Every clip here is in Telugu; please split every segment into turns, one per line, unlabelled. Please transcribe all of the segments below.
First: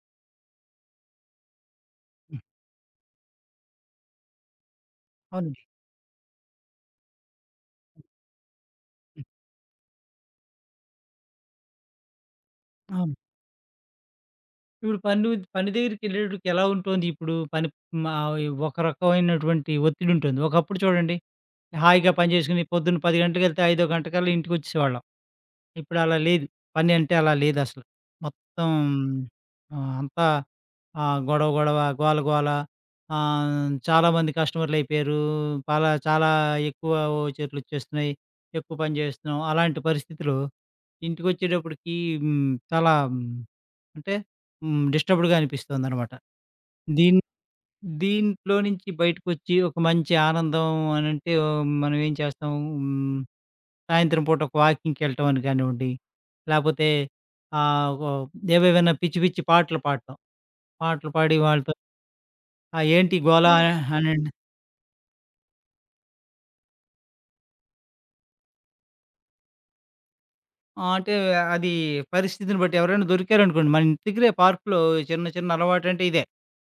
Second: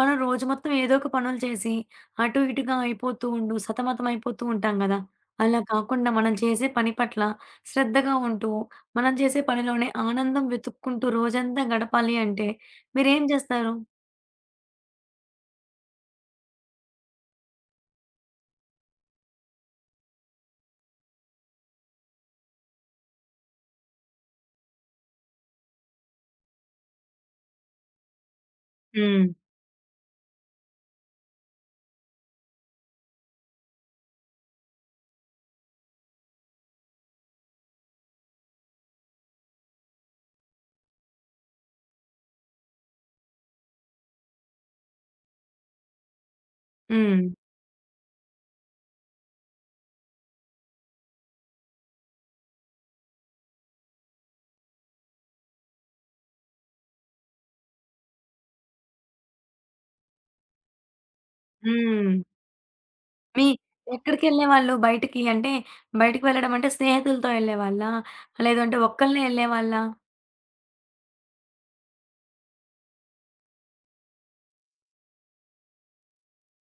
మనం రోజు మొత్తం ఏదో ఒక పనులు చేసి,
హ్మ్.
అటు ఇటుగా అయిపోతూ ఉండు సతమతం అయిపోతూ ఉంటాం కదా!
అవునండి.
అలా కాకుండా మనం చేసే పని పట్ల శ్రద్ధగా ఉంటూ, మనం
హ్మ్.
చేసే పనిలోనే ఆనందం వెతుక్కుంటూ రోజంతా గడపాలి అంటే,
అవును.
మీరేం చేస్తారు?
ఇప్పుడు పని ఉద్ పని దగ్గరికెళ్ళేటప్పడికి ఎలా ఉంటోంది ఇప్పుడు పనిప్ మా ఈ ఒక రకమైనటువంటి ఒత్తిడుంటుంది. ఒకప్పుడు చూడండి. హాయిగా పనిచేసుకొని పొద్దున్న 10 గంటకెళ్తే ఐదో గంటకల్లా ఇంటికొచ్చేసేవాళ్ళం. ఇప్పుడు అలా లేదు. పనంటే అలా లేదసలు. మొత్తం.
హ్మ్.
ఆహ్, అంతా ఆహ్, గొడవ, గొడవ. గోల, గోల. ఆహ్, చాలా మంది కస్టమర్లయిపోయారు. పాలా చాలా ఎక్కువ ఓచర్లొచ్చేస్తున్నాయి, ఎక్కువ పని జేస్తున్నాం. అలాంటి పరిస్థితులో ఇంటికొచ్చేటప్పడికి హ్మ్. చాలా హ్మ్. అంటే. హ్మ్. డిస్టర్బ్డ్‌గా అనిపిస్తోందనమాట. దీన్
హ్మ్.
దీంట్లో నుంచి బయటకొచ్చి ఒక మంచి ఆనందం అనంటే మనం ఏం చేస్తం? హ్మ్. సాయంత్రం పూట ఒక వాకింగ్‌కెళ్ళటం అని కానివ్వండి, లేపోతే ఆహ్, వవ్ ఏవేమైనా పిచ్చి, పిచ్చి పాటలు పాడటం. పాటలు పాడి వాళ్ళతో
హ్మ్.
"ఆ! ఏంటి
మీ
గోలా" అ అనన్
ఎక్కడికెళ్ళేవాళ్ళు? బయటికి అంటే, బయటికి వెళ్ళడంంటే స్నేహితులతో ఎళ్ళేవాళ్ళా? లేదంటే ఒక్కళనే వెళ్ళేవాళ్ళా?
ఆ! అంటే అది పరిస్థితిని బట్టి ఎవరైనా దొరికారనుకోండి. మనం తిరిగే పార్కులో, చిన్న చిన్న అలవాటంటే ఇదే.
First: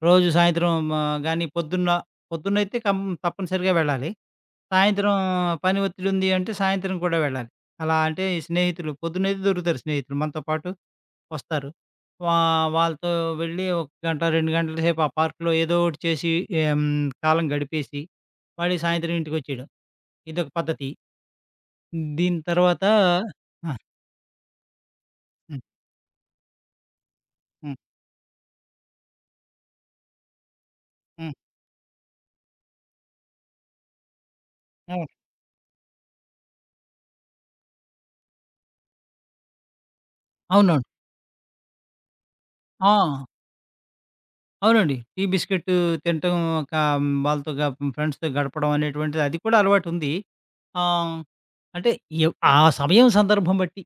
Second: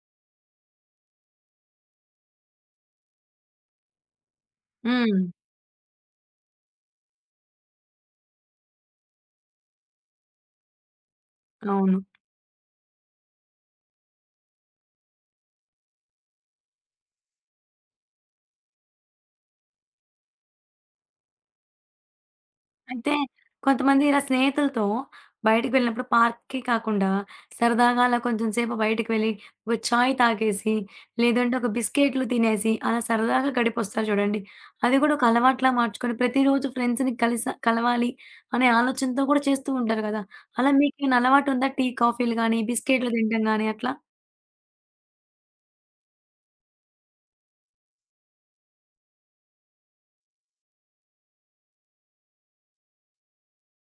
రోజు సాయంత్రం మా గాని పొద్దున్న పొద్దున్నయితే కంప్ తప్పనిసరిగా వెళ్ళాలి. సాయంత్రం
హ్మ్.
పని ఒత్తిడుంది అంటే సాయంత్రం కూడా వెళ్ళాలి. అలా అంటే ఈ స్నేహితులు పొద్దున్నయితే దొరుకుతారు స్నేహితులు. మనతో పాటు వస్తారు.
అవును.
వా వాళ్ళతో వెళ్ళి ఒక గంట, 2 గంటల సేపు ఆ పార్కులో ఏదో ఒకటి చేసి ఆహ్, హ్మ్ కాలం గడిపేసి, మళ్ళీ సాయంత్రం ఇంటికొచ్చేయడం, ఇదొక పద్ధతి. దీని తర్వాత
అయితే
ఆ!
కొంతమంది ఇలా స్నేహితులతో
హ్మ్.
బయటికి వెళ్ళినప్పుడు పార్క్‌కి కాకుండా,
హ్మ్.
సరదాగా అలా కొంచెంసేపు బయటికి వెళ్ళి ఒక ఛాయ్ తాగేసి,
హ్మ్.
లేదంటే ఒక బిస్కెట్లు తినేసి, అలా సరదాగా గడిపొస్తారు చూడండి, అది
అవును.
గూడా ఒక అలవాటులా మార్చుకొని ప్రతిరోజు ఫ్రెండ్స్‌ని కలిస కలవాలి అనే ఆలోచనతో కూడా చేస్తూ ఉంటారు గదా! అలా
అవునవును.
మీకీని అలవాటుందా? టీ, కాఫీలు గానీ, బిస్కెట్లు
ఆ!
తినటం గాని అట్లా?
అవునండి. టీ, బిస్కెట్టు తినటం కా వాళ్ళతో గ ఫ్రెండ్స్‌తో గడపడం అనేటువంటిది అది కూడా అలవాటుంది. ఆహ్, అంటే ఎవ్ ఆ సమయం సందర్భం బట్టి.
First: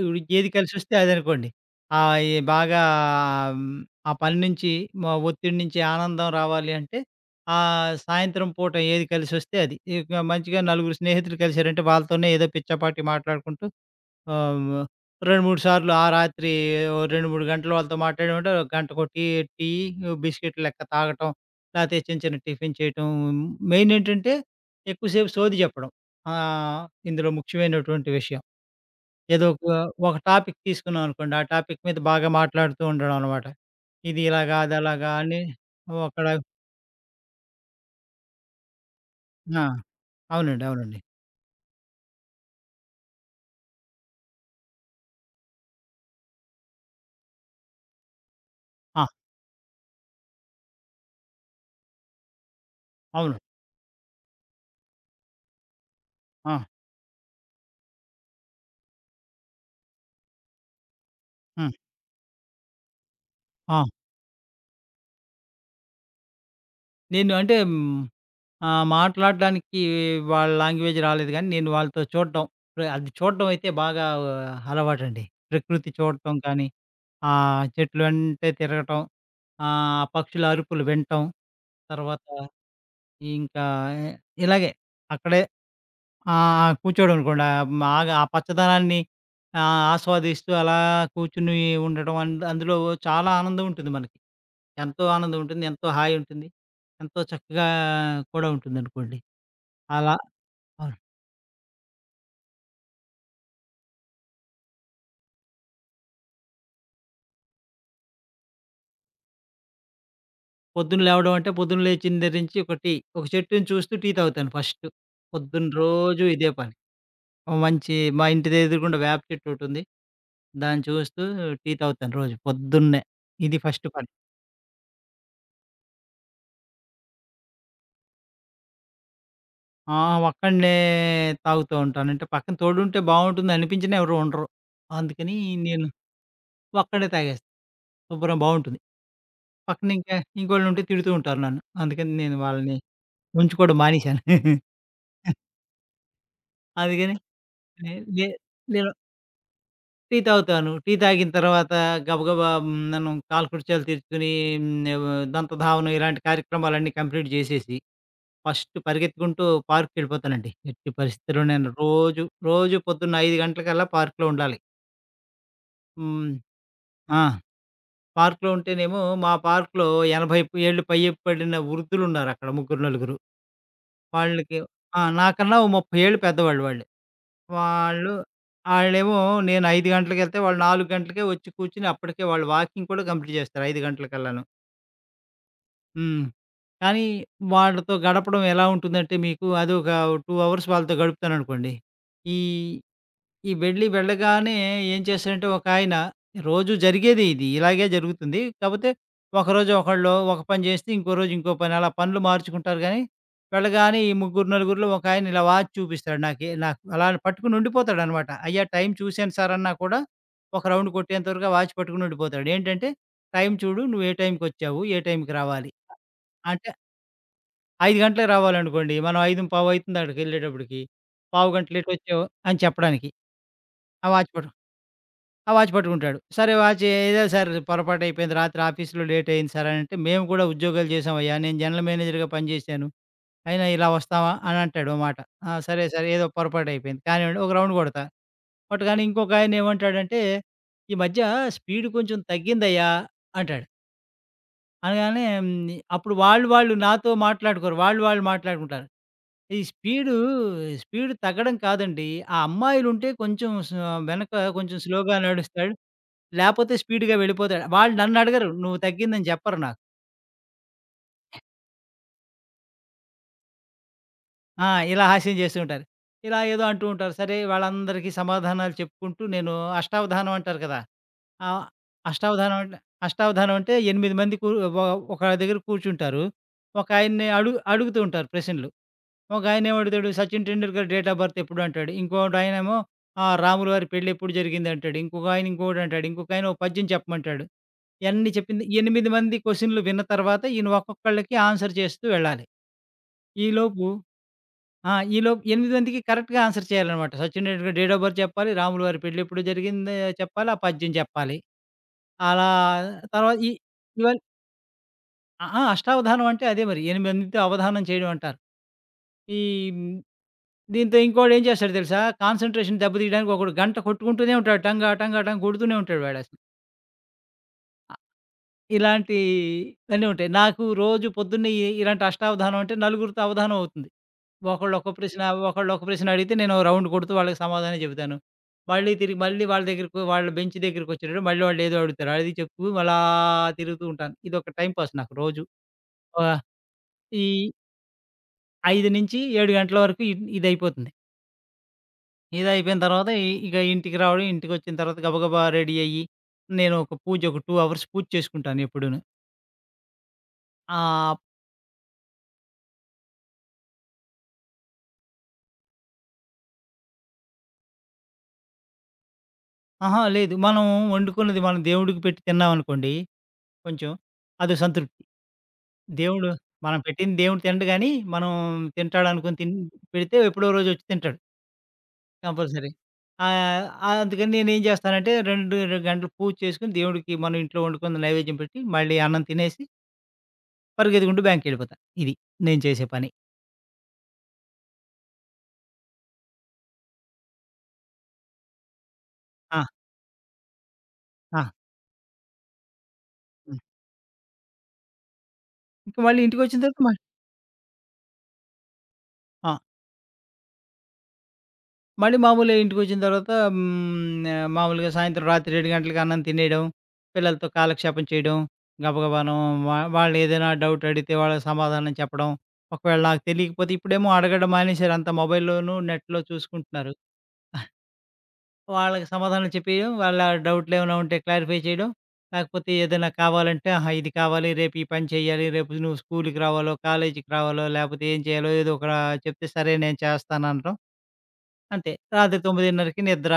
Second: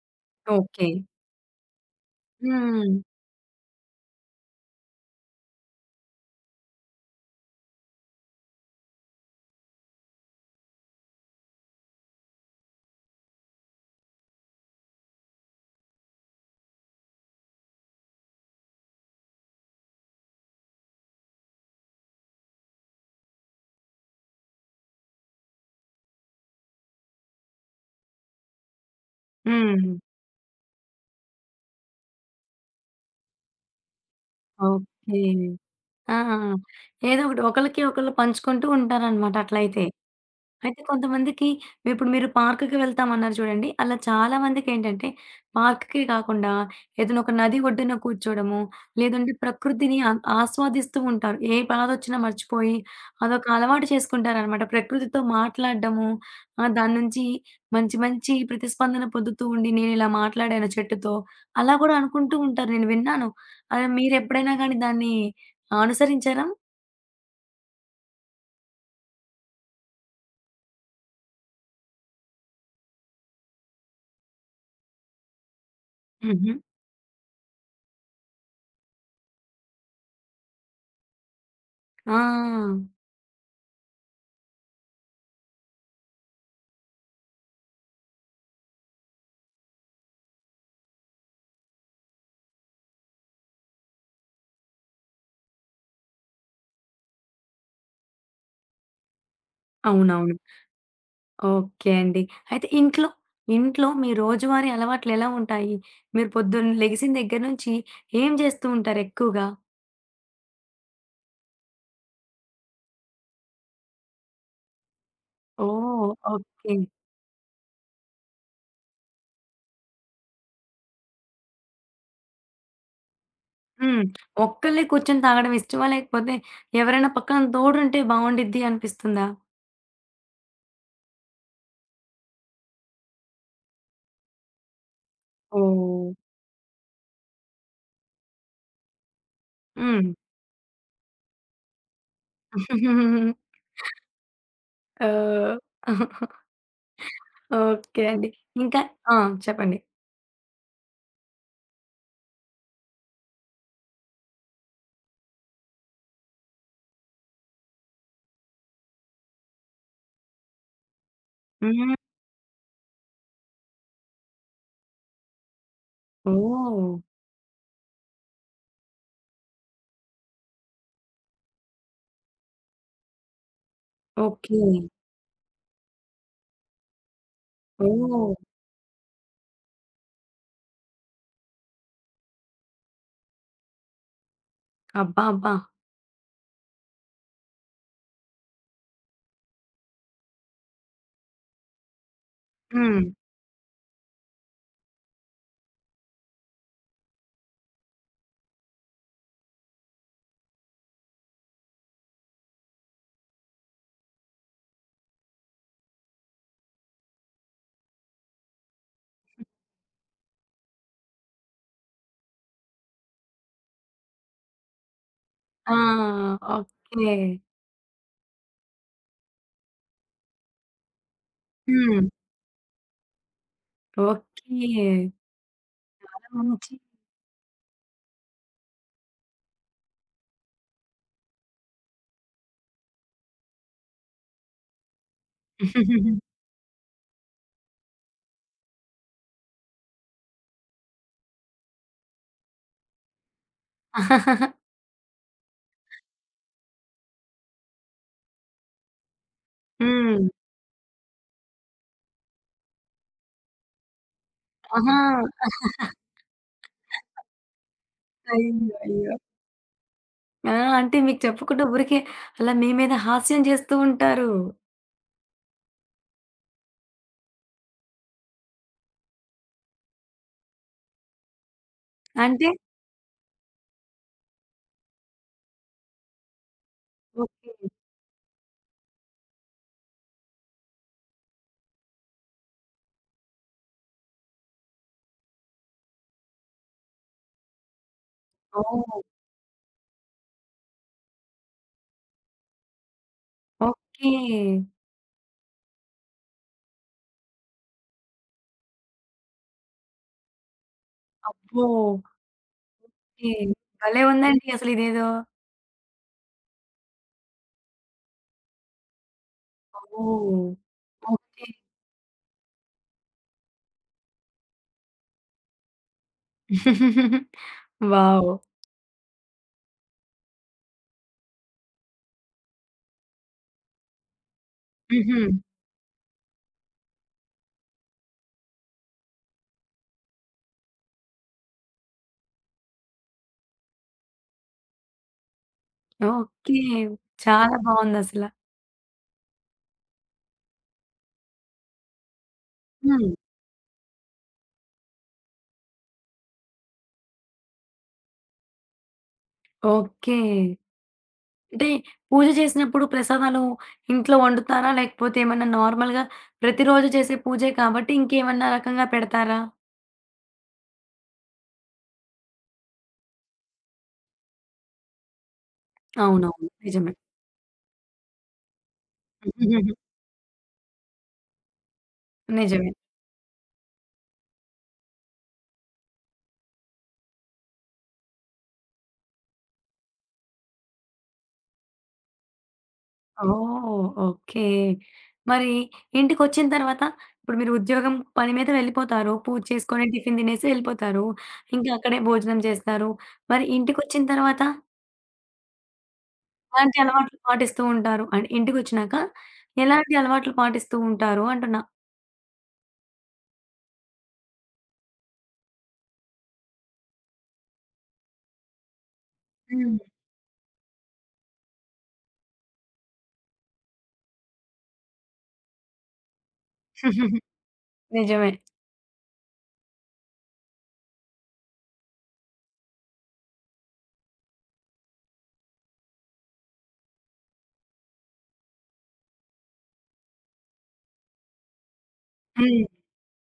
ఇప్పుడు ఏది కలిసొస్తే
ఓకే.
అదనుకోండి, అయి బాగా
హ్మ్.
హ్మ్, ఆ పని నుంచి మా ఒత్తిడి నుంచి ఆనందం రావాలి అంటే ఆ సాయంత్రం పూట ఏది కలిసొస్తే అది. ఇక మంచిగా నలుగురు స్నేహితులు కలిసారంటే వాళ్ళతోనే ఏదో పిచ్చాపాటీ మాట్లాడుకుంటూ, ఆహ్, హ్మ్. 2, 3 సార్లు, ఆ రాత్రి ఓ 2, 3 గంటలు వాళ్ళతో మాట్లాడామంటే గంటకొ టీ టీ బిస్కెట్టు లెక్క తాగటం. లేతే చిన్న చిన్న టిఫిను చేయటం, మెయినేంటంటే ఎక్కువసేపు సోది చెప్పడం. ఆహ్, ఇందులో ముఖ్యమైనటువంటి విషయం. ఏదో ఒక
హ్మ్.
ఒక టాపిక్ తీసుకున్నాం అనుకోండి, ఆ టాపిక్ మీద బాగా మాట్లాడుతూ ఉండడం అనమాట. ఇది ఇలాగా, అదలాగా
ఓకే.
అని. ఓ
ఆ!
అక్కడ
ఏదో ఒకటి. ఒకళ్ళకి ఒకళ్ళు పంచుకుంటూ ఉంటారనమాట
ఆ!
అట్లయితే.
అవునండి.
అయితే
అవునండి.
కొంతమందికి ఇప్పుడు మీరు పార్కుకి వెళ్తామన్నారు చూడండి, అలా చాలామందికేంటంటే పార్కుకే కాకుండా ఏదైనా ఒక నది ఒడ్డున కూర్చోడము
ఆ!
లేదంటే ప్రకృతిని ఆ ఆస్వాదిస్తూ ఉంటారు. ఏ బాధొచ్చినా మర్చిపోయి
అవును.
అదొక అలవాటు చేసుకుంటారనమాట. ప్రకృతితో మాట్లాడడము
ఆ!
ఆహ్, దాని నుంచి మంచి మంచి ప్రతిస్పందన పొద్దుతూ ఉండి నేనిలా మాట్లాడాను చెట్టుతో,
హ్మ్.
అలా గూడా అనుకుంటూ ఉంటారు. నేను విన్నాను.
ఆ!
ఆహ్, మీరు ఎప్పుడైనా గాని దాన్ని అనుసరించారా?
నేను అంటే హ్మ్, ఆహ్, మాట్లాడడానికి వాళ్ళ లాంగ్వేజ్ రాలేదు గానీ నేను వాళ్ళతో చూడటం, ప్ర అది చూడడం అయితే బాగా అలవాటండి. ప్రకృతి చూడటం
హుహు.
కానీ, ఆ చెట్లు అంటే తిరగటం, ఆహ్, ఆ పక్షుల అరుపులు వింటం, తర్వాత
ఆ!
ఇంకా ఇలాగే అక్కడే ఆ! ఆ! కూర్చోడమనుకోండి, ఆహ్, మా ఆ పచ్చదనాన్ని ఆహ్, ఆస్వాదిస్తూ అలా కూర్చొని ఉండటం అం అందులో చాలా ఆనందం ఉంటుంది మనకి. ఎంతో ఆనందం ఉంటుంది. ఎంతో హాయుంటుంది. ఎంతో చక్కగా కూడా ఉంటుందనుకోండి. అలా.
అవునవును.
అవును.
ఓకే అండి. అయితే ఇంట్లో? ఇంట్లో మీ రోజువారీ అలవాట్లెలా ఉంటాయి? మీరు పొద్దున్న లెగిసిన దగ్గర నుంచి ఏం చేస్తూ ఉంటారెక్కూగా?
పొద్దున లేవడం అంటే పొద్దున లేచి దెగ్గర నుంచి ఒక టి. ఒక చెట్టుని చూస్తూ టీ తాగుతాను ఫస్టు. పొద్దున్న
ఓహ్!
రోజు ఇదే పని.
ఓకే.
ఓ మంచి మా ఇంటెదురుగుండా వేప చెట్టొకటుంది. దాన్ని చూస్తూ టీ తాగుతాను రోజు పొద్దున్నే. ఇది ఫస్టు
హ్మ్.
పని.
ఒక్కళ్ళే కూర్చొని తాగడం ఇష్టమా? లేకపోతే ఎవరైనా పక్కన తోడుంటే బావుండిద్ది అనిపిస్తుందా?
ఆ! ఒక్కడినే తాగుతూ ఉంటాను. అంటే పక్కన తోడుంటే బావుంటుంది అనిపించిన ఎవరు ఉండరు. అందుకని నేను,
ఓహ్!
ఒక్కడినే తాగేస్తా. శుభ్రంగా బావుంటుంది. పక్కన
హ్మ్.
ఇంకోళ్ళు ఉంటే తిడుతూ ఉంటారు నన్ను. అందుకని నేను వాళ్ళని ఉంచుకోవడం మానేశాను.
ఓహ్!
అదిగని ఏ
ఓకే
ఏ
అండి. ఇంకా
నేను
ఆ! చెప్పండి.
టీ తాగుతాను. టీ తాగిన తర్వాత గబగబ హ్మ్. ననుం కాలకృత్యాలు తీర్చుకొని, హ్మ్. దంతధావనం ఇలాంటి కార్యక్రమాలన్నీ కంప్లీట్ జేసేసి, ఫస్ట్ పరిగెత్తుకుంటూ పార్క్‌కెళ్ళిపోతానండి. ఎట్టి పరిస్థితిలో నేను
హ్మ్.
రోజు, రోజు పొద్దున్న 5 గంటలకల్లా పార్క్‌లో ఉండాలి. హ్మ్.
ఓహ్!
ఆ! పార్క్‌లో ఉంటేనేమో, మా పార్క్‌లో 80 ఏళ్ళు పై పడిన వృద్ధులు ఉన్నారుక్కడ ముగ్గురు, నలుగురు.
ఓకే.
వాళ్ళకి ఆ! నాకన్నా ఓ 30 ఏళ్ళు పెద్దవాళ్ళు వాళ్ళు. వాళ్ళు,
ఓహ్!
ఆళ్ళేమో నేను 5 గంటలకెళ్తే, వాళ్ళు 4 గంటలకే వచ్చి కూర్చొని అప్పటికే వాళ్ళు వాకింగ్ కూడా కంప్లీట్ చేస్తారు 5 గంటలకల్లాను.
అబ్బా! అబ్బా!
హ్మ్. కానీ, వాళ్ళతో గడపడం ఎలా ఉంటుందంటే, మీకు అదొక 2 అవర్స్ వాళ్ళతో గడుపుతాననుకోండి, ఈ
హ్మ్.
వెళ్ళి వెళ్ళగానే ఏం చేశారంటే, ఒకాయన రోజు జరిగేది ఇది, ఇలాగే జరుగుతుంది. కాపోతే, ఒకరోజు ఒకళ్ళు ఒక పని చేస్తే, ఇంకో రోజు ఇంకో పని అలా పనులు మార్చుకుంటారు గానీ, వెళ్ళగానే ఈ ముగ్గురు, నలుగురు‌లో ఒకాయన ఇలా వాచ్ చూపిస్తాడు నాకె నాకు అలాని పట్టుకొని ఉండిపోతాడనమాట. అయ్యా టైం చూసాను సార్ అన్న కూడా, ఒక రౌండ్ కొట్టేంతవరకు ఆ వాచ్ పట్టుకొని ఉండిపోతాడు. ఏంటంటే, "టైం చూడు, నువ్వు ఏ టైంకొచ్చావు, ఏ టైం‌కి రావాలి?"
ఆ!
అంటే
ఓకే.
5 గంటలకు రావాలనుకోండి. మనం 5:15 అయతుంది అక్కడికి వెళ్ళేటప్పటికి. పావు గంట లేట్
హ్మ్.
వచ్చావు అని చెప్పడానికి. ఆ వాచ్ పట్టు
ఓకే.
ఆ వాచ్ పట్టుకుంటాడు.
చాలా
సరే
మంచి
వాచీ "ఏదో సార్ పొరపాటు అయిపోయింది. రాత్రి ఆఫీసులో లేట్ అయింది సార్" అని అంటే, "మేము కూడా ఉద్యోగాలు చేసామయ్యా! నేను జనరల్ మేనేజర్‌గా పని చేేశాను. అయినా ఇలా వస్తామా?" అని అంటాడు ఓ మాట. "ఆ! సరే, సరే ఏదో పొరపటు అయిపోయింది. కానీవ్వండి" ఒక రౌండ్ కొడతా. కొట్టగానే ఇంకొకాయన ఏమంటాడంటే, "ఈ మధ్య స్పీడ్ కొంచెం తగ్గిందయా!" అంటాడు. అనగానే హ్మ్, ని అప్పుడు వాళ్ళు, వాళ్ళు నాతో మాట్లాడుకోరు, వాళ్ళు, వాళ్ళు మాట్లాడుకుంటారు. ఈ స్పీడు,
హ్మ్.
స్పీడు తగ్గడం కాదండి, ఆ అమ్మాయిలుంటే కొంచెం స వెనక కొంచెం
ఆహా!
స్లోగా నడుస్తాడు. లేకపోతే స్పీడుగా వెళ్ళిపోతాడు. వాళ్ళు నన్నడగరు,
అయ్యొ!
నువ్వు
అయ్యో!
తగ్గిందని చెప్పరు నాకు.
ఆ! అంటే, మీకు చెప్పకుండా ఊరికే అలా మీ మీద హాస్యం చేస్తూ ఉంటారు.
ఆ! ఇలా హాస్యం చేస్తూ ఉంటారు. ఇలా ఏదో అంటూ ఉంటారు. సరే, వాళ్ళందరికీ సమాధానాలు చెప్పుకుంటూ నేను అష్టావధానం అంటారు కదా! ఆహ్,
అంటే?
అష్టావధానం అంట అష్టావధానం అంటే ఎనిమిది మంది కూరు ఒ ఒక దగ్గర కూర్చుంటారు. ఒకయన్ని
ఓకే.
అడుగు అడుగుతూ ఉంటారు ప్రశ్నలు. ఒకాయన ఏమడతాడు, Sachin Tendulkar date of birth ఎప్పుడు అంటాడు, ఇంకొకడు ఆయనేమో ఆహ్, రాములు వారి పెళ్ళెప్పుడు జరిగిందంటాడు, ఇంకొకాయన ఇంకొకటంటాడు, ఇంకొకాయన ఒక పధ్యం చెప్పమంటాడు. యన్ని చెప్పింది
ఓహ్!
ఎనిమిది మంది క్వెషన్లు విన్న తర్వాత ఈయన ఒక్కొక్కళ్ళకి ఆన్సర్ చేస్తూ వెళ్ళాలి. ఈలోపు
ఓకే.
ఆ! ఈలోపు ఎనిమిది మందికి కరెక్ట్‌గా ఆన్సర్ చేయాలనమాట. Sachin Tendulkar date of birth చెప్పాలి, రాములువారి పెళ్ళెప్పుడు జరిగిందో చెప్పాలి, ఆ పద్యం చెప్పాలి.
అబ్బో!
అలా
ఓకే.
తర్వాత ఈ
భలే
ఇవన్
ఉందండి అసలిదేదో!
ఆ! ఆ! అష్టావధానం అంటే అదే మరి. ఎనిమిది మందితో అవధానం చేయడం అంటారు. ఈ హ్మ్,
ఓహో!
దీంతో ఇంకోడేం ఏం
ఓకే.
చేస్తాడో తెలుసా? కాన్సంట్రేషన్ దెబ్బ తీయడానికొకడు గంట కొట్టుకుంటూనే ఉంటాడు. టంగా, టంగా, టంగ కొడుతూనే ఉంటాడు వాడసల. అ
వావ్!
ఇలాంటి ఇవన్నీ ఉంటాయి. నాకు రోజు పొద్దున్నే ఎ ఇలాంటి అష్టావధానం అంటే నలుగురితో అవదానం అవుతుంది. ఒకళ్ళు ఒక్క ప్రశ్న,
హుహు.
ఒకళ్ళు ఒక ప్రశ్న అడిగితే నేనో రౌండు కొడుతూ వాళ్ళకి సమాధానం చెప్తాను. మళ్ళీ తిరిగి, మళ్ళీ వాళ్ళ దగ్గరకో వాళ్ళ బెంచి దగ్గరికొచ్చేటప్పటికి మళ్ళీ వాళ్ళేదో అడుగుతారు, అది చెప్తూ అలా తిరుగుతూ ఉంటాను. ఇదొక టైమ్ పాస్ నాకు రోజు. ఆహ్,
ఓకే.
ఈ
చాలా బావుందసల.
5-7 గంటల వరకు ఇడ్ ఇదైపోతుంది. ఇదయిపోయిన తర్వాత
హ్మ్.
ఇ ఇక ఇంటికి రావడం ఇంటికొచ్చిన తర్వాత గబగబా రెడీ అయ్యి. నేను ఒక పూజ ఒక 2 అవర్స్ పూజ చేసుకుంటాను ఎప్పుడును.
ఓకే.
ఆప్
అంటే పూజ చేసినప్పుడు ప్రసాదాలు ఇంట్లో వండుతారా? లేకపోతే ఏమన్నా నార్మల్‌గా ప్రతిరోజు చేసే పూజే కాబట్టి ఇంకేమన్నా రకంగా పెడతారా?
అహా! లేదు. మనం వండుకున్నది మనం దేవుడికి పెట్టి తిన్నామనుకోండి. కొంచెం. అదో సంతృప్తి. దేవుడు
అవునవును.
మనం
నిజమే.
పెట్టంది దేవుడు తినడు గానీ, మనం తింటాడునుకోని తిన్ పెడితే ఎప్పుడో రోజొచ్చి తింటాడు. కంపల్సరీ.
నిజమే.
ఆహ్, అందుకని నేనేం జేస్తానంటే రెండు రెండు గంటలు పూజ చేసుకొని దేవుడికి మనం ఇంట్లో వండుకుంది నైవేద్యం పెట్టి మళ్ళీ అన్నం తినేసి పరుగెతికుంటూ బ్యాంక్‌కెళ్ళిపోతా. ఇది. నేను చేసే పని.
ఓహ్! ఓకే. మరి ఇంటికొచ్చిన తర్వాత! ఇప్పుడు మీరు ఉద్యోగం పని మీద వెళ్ళిపోతారు పూజ
ఆ!
చేసుకొని టిఫిన్ తినేసి వెళ్ళిపోతారు.
ఆ!
ఇంకా అక్కడే భోజనం చేస్తారు. మరి
హ్మ్.
ఇంటికొచ్చిన తర్వాత
ఇంక వాళ్ళు ఇంటికొచ్చిన
ఎలాంటి
తర్వాత మ
అలవాట్లు పాటిస్తూ ఉంటారు? అంటే, ఇంటికొచ్చినాక
ఆ!
ఎలాంటి అలవాట్లు పాటిస్తూ ఉంటారు అంటున్నా?
మళ్ళీ మామూలే ఇంటికోచ్చిన తర్వాత హ్మ్, న్య మామూలుగా సాయంత్రం రాత్రి 7 గంటలకు అన్నం తినేయడం, పిల్లలతో కాలక్షేపం చేయడం, గబగబాను వా
హ్మ్.
వాళ్ళేదైనా డౌటడిగితే వాళ్ళకి సమాధానం చెప్పడం, ఒకవేళ నాకు తెలియకపోతే ఇప్పుడేమో అడగడం మానేసారు అంతా మొబైల్‌లోను, నెట్‌లో చూసుకుంటున్నారు. ఆహ్.
నిజమే.
వాళ్ళకి సమాధానం చెప్పియడం, వాళ్ళ డౌట్లేమైనా ఉంటే క్లారిఫై చేయడం, కాకపోతే ఏదన్నా కావాలంటే ఆహా! ఇది కావాలి, రేపి పని చేయాలి, రేపు నువ్వు స్కూలు‌కి రావాలో, కాలేజీకి రావాలో లేకపోతే ఏం చేయాలో ఏదోక చెప్తే సరే నేను చేస్తాననటం. అంతే రాత్రి
హ్మ్.
9:30కి నిద్ర.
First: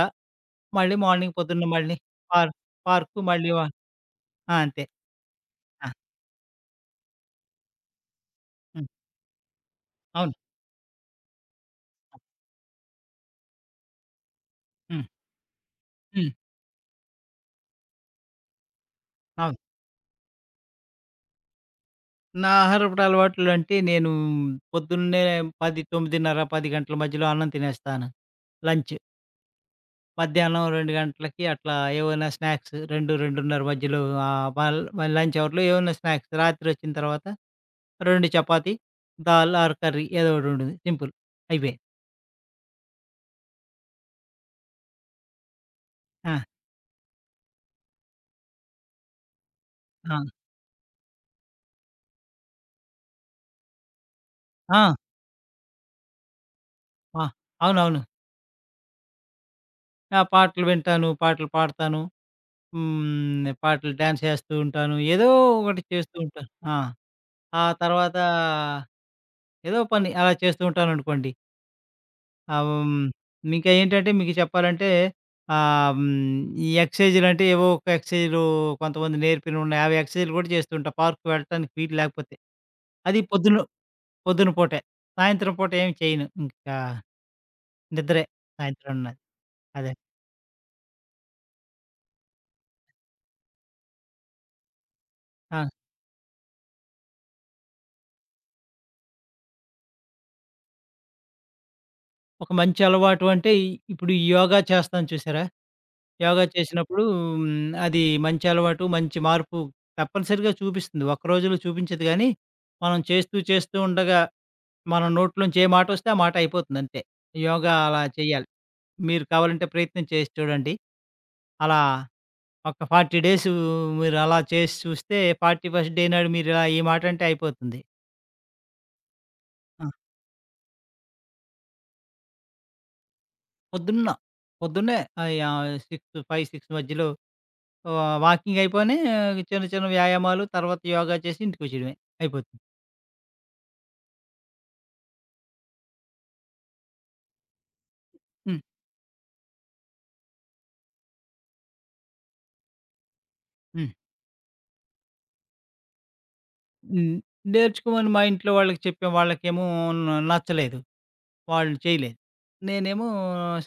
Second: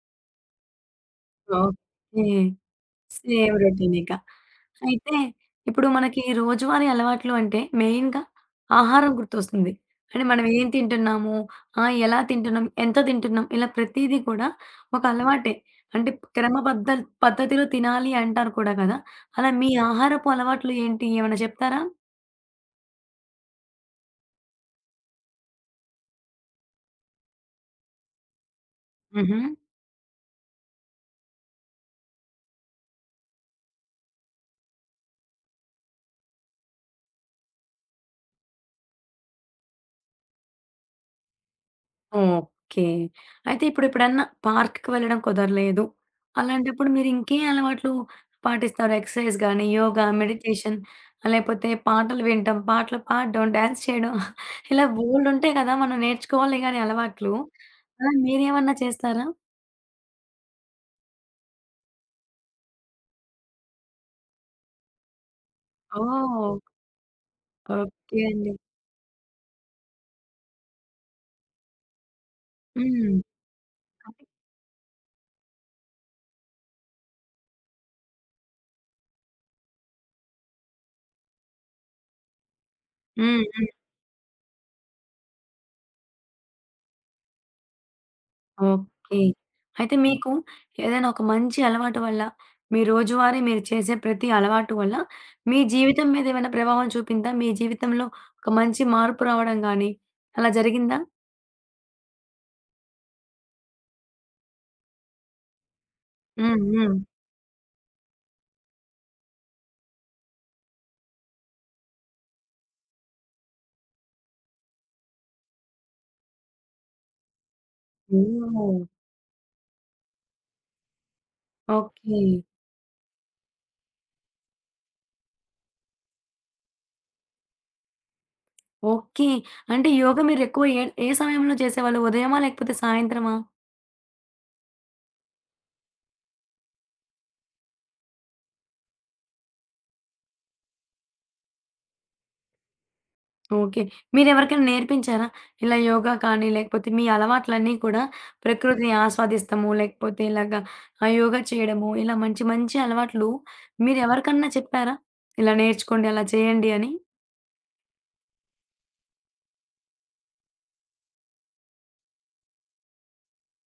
మళ్ళీ మార్నింగ్ పొద్దున్న మళ్ళీ
ఓకే.
పార్ పార్కు మళ్ళీ
సేమ్
వ
రొటీనిక.
ఆ! అంతే.
అయితే ఇప్పుడు
ఆ!
మనకి రోజువారీ అలవాట్లు అంటే మెయిన్‌గా
హ్మ్.
ఆహారం గుర్తొస్తుంది. అంటే
అవును.
మనమేం తింటున్నాము? ఆహ్, ఎలా తింటున్నాం? ఎంతో తింటున్నాం? ఇలా ప్రతీదీ కూడా
హ్మ్.
ఒకలవాటే. అంటే
హ్మ్.
క్రమ బద్ధ పద్ధతిలో తినాలి అంటారు కూడా కదా! అలా
అవును.
మీ ఆహారపు అలవాట్లు ఏంటి? ఏమన్నా చెప్తారా?
నా ఆహారపుటలవాట్లంటే నేను పొద్దున్నే పది తొమ్మిదిన్నర, 10 గంటల మధ్యలో అన్నం తినేస్తాను. లంచు.
హుహు.
మధ్యాహ్నం 2 గంటలకి, అట్లా ఏమన్నా స్నాక్స్ 2:00, 2:30 మధ్యలో ఆహ్, మల్ మల్లి లంచ్ అవర్‌లో ఏమన్నా స్నాక్స్ రాత్రొచ్చిన తర్వాత, 2 చపాతీ, దాల్ ఆర్ కర్రీ ఏదో ఒకటి ఉంటుంది సింపుల్. అయిపే.
ఓకే. అయితే ఇప్పుడు ఎప్పుడన్నా పార్క్‌కి వెళ్ళడం కుదరలేదు.
ఆ!
అలాంటప్పుడు మీరింకే అలవాట్లు పాటిస్తారు ఎక్సర్సైజ్ గానీ, యోగా,
ఆ!
మెడిటేషన్ లేపోతే పాటలు వినడం, పాటలు పాడడం, డాన్స్ చేయడం ఇలా
ఆ!
బోల్డు ఉంటాయి కదా! మనం నేర్చుకోవాలి గాని
ఆ!
అలవాట్లు.
అవునవును.
అలా మీరేమన్నా చేస్తారా?
ఆ! పాటలు వింటాను, పాటలు పాడతాను. హ్మ్, పాటలు డాన్స్ ఏస్తూ ఉంటాను. ఏదో ఒకటి చేస్తూ ఉంటాను.
ఓహ్!
ఆ! ఆ తర్వాత,
ఓకే అండి.
ఏదో పని అలా చేస్తూ ఉంటాననుకోండి. ఆహ్,
హ్మ్.
ఇంక ఏంటంటే
కాని
మీకు చెప్పాలంటే, ఆహ్, హ్మ్, ఈ ఎక్ససైజులంటే ఏవో ఒక ఎక్సైజులు కొంతమంది నేర్పినై ఉన్నయి. అవి ఎక్సైజ్లు కూడా చేస్తూ ఉంటాం. పార్క్‌కి వెళ్ళటానికి వీలు లేకపోతే. అది
హ్మ్,
పొద్దున
హ్మ్.
పొద్దున పూటె. సాయంత్రం పూట ఏమి చేయను. ఇంకా, నిద్రే. సాయింత్రం అన్న
ఓకే.
అదే.
అయితే మీకు ఏదైనా ఒక మంచి అలవాటు వల్ల, మీ రోజువారీ మీరు చేసే ప్రతి అలవాటు వల్ల మీ
ఆ!
జీవితం మీదేమన్న ప్రభావం చూపిందా? మీ జీవితంలో ఒక మంచి మార్పు రావడం గాని, అలా జరిగిందా?
ఒక మంచి అలవాటు అంటే ఇప్పుడు యోగా చేస్తాం చూసారా? యోగా
హ్మ్. హ్మ్.
చేసినప్పుడు హ్మ్, అది మంచి అలవాటు, మంచి మార్పు తప్పనిసరిగా చూపిస్తుంది. ఒక్క రోజుల్లో చూపించదు గానీ, మనం చేస్తూ చేస్తూ ఉండగా. మనం నోట్లో నుంచి ఏ మాటొస్తే ఆ మాటయిపోతుందంతే. యోగా అలా చేయాలి.
హ్మ్.
మీరు కావాలంటే ప్రయత్నం చేసి చూడండి. అలా
ఓకే.
ఒక 40 డేసు మీరలా చేసి చూస్తే, ఫార్టీ ఫస్ట్ డే నాడు మీరు ఇలా ఈ మాట అంటే అయిపోతుంది.
ఓకే. అంటే
ఆ!
యోగ మీరెక్కువ ఏ ఏ సమయంలో చేసేవాళ్ళు? ఉదయమా లేకపోతే సాయంత్రమా?
పొద్దున్న. పొద్దున్నే ఆయా సిక్సు, 5, 6 మధ్యలో వా వాకింగ్ అయిపోగానే, చిన్న చిన్న వ్యాయామాలు తర్వాత యోగా చేసి ఇంటికొచ్చేయడమే, అయిపోతుంది.
ఓకే. మీరెవరికైనా నేర్పించారా? ఇలా యోగా కానీ లేకపోతే మీ అలవాట్లన్నీ కూడా
హ్మ్.
ప్రకృతిని ఆస్వాదిస్తము లేకపోతే ఇలాగ ఆహ్, యోగా చేయడము ఇలా మంచి మంచి అలవాట్లు
హ్మ్.
మీరు ఎవరికన్నా చెప్పారా? ఇలా నేర్చుకోండి, అలా చేయండి అని?
హ్మ్. నేర్చుకోమని మా ఇంట్లో వాళ్ళకి చెప్పా, వాళ్ళకేమో న నచ్చలేదు. వాళ్లు చేయలేదు. నేనేమో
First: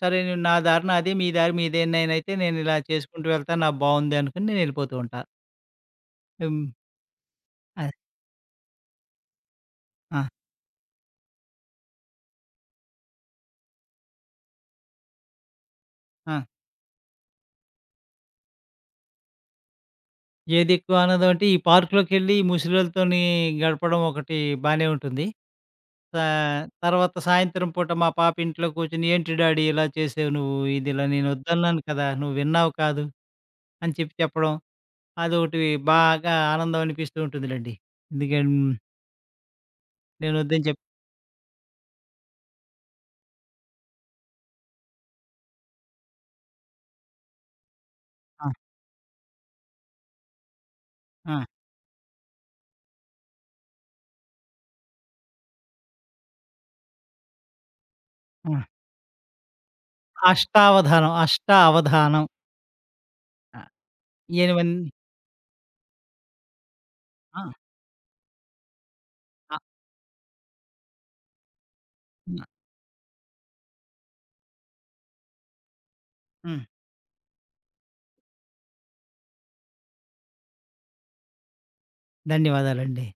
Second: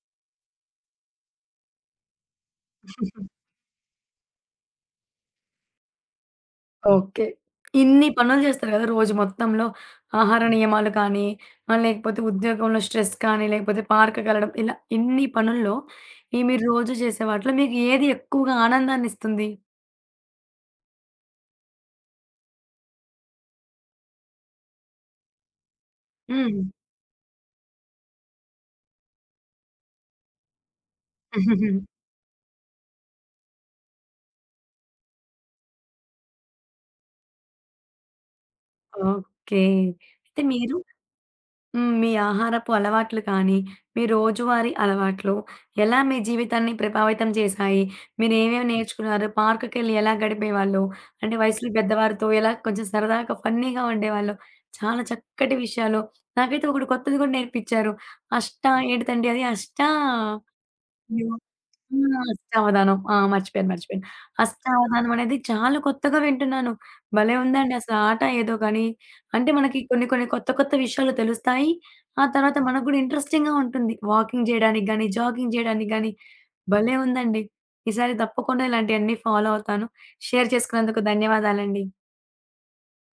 సరే, "నా దారి నాదే, మీ దారి మీదే. నేనయితే నేనిలా చేసుకుంటూ వెళ్తా, నాకు బాగుంది" అనుకని నేనెళ్ళిపోతూ ఉంటా. హ్మ్.
ఓకే.
అది.
ఇన్ని పనులు చేస్తారు కదా! రోజు మొత్తంలో
ఆ!
ఆహార నియమాలు కానీ, ఆహ్, లేకపోతే ఉద్యోగంలో స్ట్రెస్ కానీ, లేకపోతే పార్క్ కెళ్లడం. ఇలా ఇన్ని పనుల్లో, ఈ
ఆ!
మీరు రోజు చేసే వాటిలో, మీకు ఏది ఎక్కువగా ఆనందాన్ని ఇస్తుంది?
ఏదెక్కువ ఆనందం అంటే, ఈ పార్క్‌లోకెళ్ళి ముసిలోల్లతోని గడపడం ఒకటి బానే ఉంటుంది. స
హ్మ్.
తర్వాత సాయంత్రం పూట మా పాప ఇంట్లో కూర్చొని ఏంటి డాడీ ఇలా చేసావు నువ్వు. ఇది ఇలా నేను వద్దన్నాను కదా! నువ్వు విన్నావు కాదు, అని చెప్పి చెప్పడం. అదొకటివి బాగా ఆనందం అనిపిస్తూ ఉంటుందిలెండి. దిగెం
ఓకే.
నేను
అయితే
వద్దు అని చెప్
మీరు హ్మ్. మీ ఆహారపు అలవాట్లు కానీ, మీ రోజువారీ అలవాట్లు, ఎలా మీ జీవితాన్ని ప్రభావితం చేసాయి,
ఆ!
మీరేమేమి నేర్చుకున్నారు, పార్క్‌కెళ్ళి ఎలా గడిపేవాళ్ళు, అంటే
ఆ!
వయసులు పెద్దవారితో ఎలా కొంచెం సరదాగా, ఫన్నీగా ఉండేవాళ్ళు చాలా చక్కటి విషయాలు. నాకైతే ఒకడు కొత్తది కూడా నేర్పిచ్చారు. అష్ట
ఆ!
ఏటితండి అది అష్ట?
అష్టావధానం.
ఏమో
అష్ట
హ్మ్,
అవధానం.
అష్టవధానం. ఆ!
ఆ!
మర్చిపోయాను, మర్చిపోయాను.
ఎనిమంది
అష్టవధానం. అనేది చాలా కొత్తగా వింటున్నాను. భలే
ఆ!
ఉందండి అసల ఆట ఏదో గానీ, అంటే
ఆ!
మనకి కొన్ని, కొన్ని కొత్త, కొత్త విషయాలు తెలుస్తాయి. ఆ
ఆ!
తర్వాత మనకు కూడా ఇంట్రెస్టింగ్‌గా ఉంటుంది వాకింగ్ చేయడానికి గానీ, జాగింగ్ చేయడానికి గాని.
హ్మ్.
భలే ఉందండి. ఈసారి తప్పకుండా ఇలాంటివన్నీ ఫాలో అవుతాను. షేర్ చేసుకున్నందుకు ధన్యవాదాలండి.
ధన్యవాదాలండి.